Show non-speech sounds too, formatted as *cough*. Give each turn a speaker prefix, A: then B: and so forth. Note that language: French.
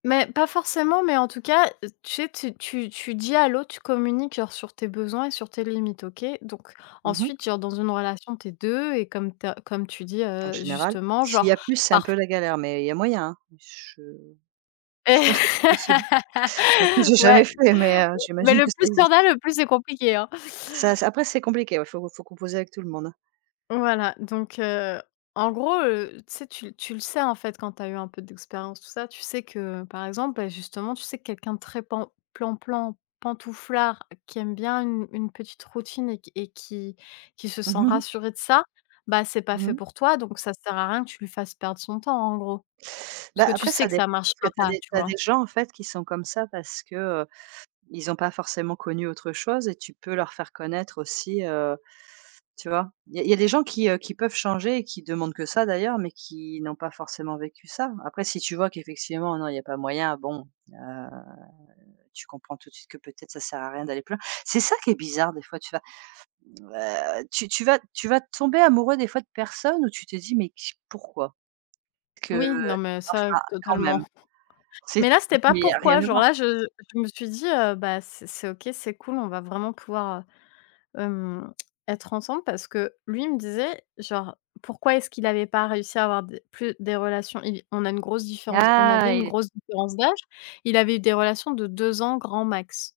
A: Mais pas forcément mais en tout cas tu sais, tu tu tu dis à l'autre, tu communiques genre sur tes besoins et sur tes limites, OK. Donc
B: Mmh mh.
A: ensuite, genre dans une relation tu es 2 et comme tu as comme tu dis,
B: En
A: heu,
B: général.
A: justement,
B: S'il
A: genre
B: y a plus c'est un peu
A: parf
B: la galère mais il y a moyen, hein. Mais je je pense que c'est possible. Après
A: *laughs*
B: j'ai
A: Ouais.
B: jamais fait mais, heu,
A: Mais
B: j'imagine
A: le
B: que ça
A: plus il y
B: existe.
A: en a, le plus c'est compliqué, hein.
B: Ça s après c'est compliqué, ouais, faut faut composer avec tout le monde, hein.
A: Voilà. Donc heu, en gros, heu, tu sais tu l tu le sais, en fait, quand tu as eu un peu d'expérience tout ça, tu sais que par exemple, beh, justement tu sais quelqu'un de très pan plan plan, pantouflard qui aime bien une une petite routine et q et qui qui se sent
B: *chuckles*
A: rassuré de ça, bah, c'est pas
B: Mmh
A: fait
B: mh.
A: pour toi, donc ça sert à rien que tu lui fasses perdre son temps, en gros. Parce
B: Bah
A: que tu
B: après ça
A: sais que
B: dépend,
A: ça
B: parce que
A: marchera
B: tu as
A: pas,
B: des
A: tu
B: tu as
A: vois?
B: des gens, en fait, qui sont comme ça parce que, heu, ils ont pas forcément connu autre chose et tu peux leur faire connaître aussi heu, tu vois? Il y a il y a des gens qui, heu, qui peuvent changer et qui demandent que ça d'ailleurs, mais qui n'ont pas forcément vécu ça. Après si tu vois qu'effectivement non, il y a pas moyen bon, heu, tu comprends tout de suite que peut-être ça sert à rien d'aller plus loin. C'est ça qui est bizarre des fois tu vas heu, tu tu vas tu vas tomber amoureux des fois de personnes où tu te dis: «Mais q pourquoi?»
A: Oui. Non mais ça,
B: Qu'enfin, quand même.
A: totalement.
B: Tu sais,
A: Mais
B: tu
A: là c'était
B: te dis:
A: pas
B: «Mais il y a rien
A: pourquoi
B: à
A: genre
B: voir».
A: là je je je me suis dit: «Heu, bah, c'est c'est OK, c'est cool, on va vraiment pouvoir, heu, hem, tss, être ensemble» parce que lui il me disait genre pourquoi est-ce qu'il avait pas réussi à avoir des plus des relations, il on a une grosse différence on avait
B: Ah
A: une
B: il ét
A: grosse différence d'âge. Il avait eu des relations de 2 ans grand max.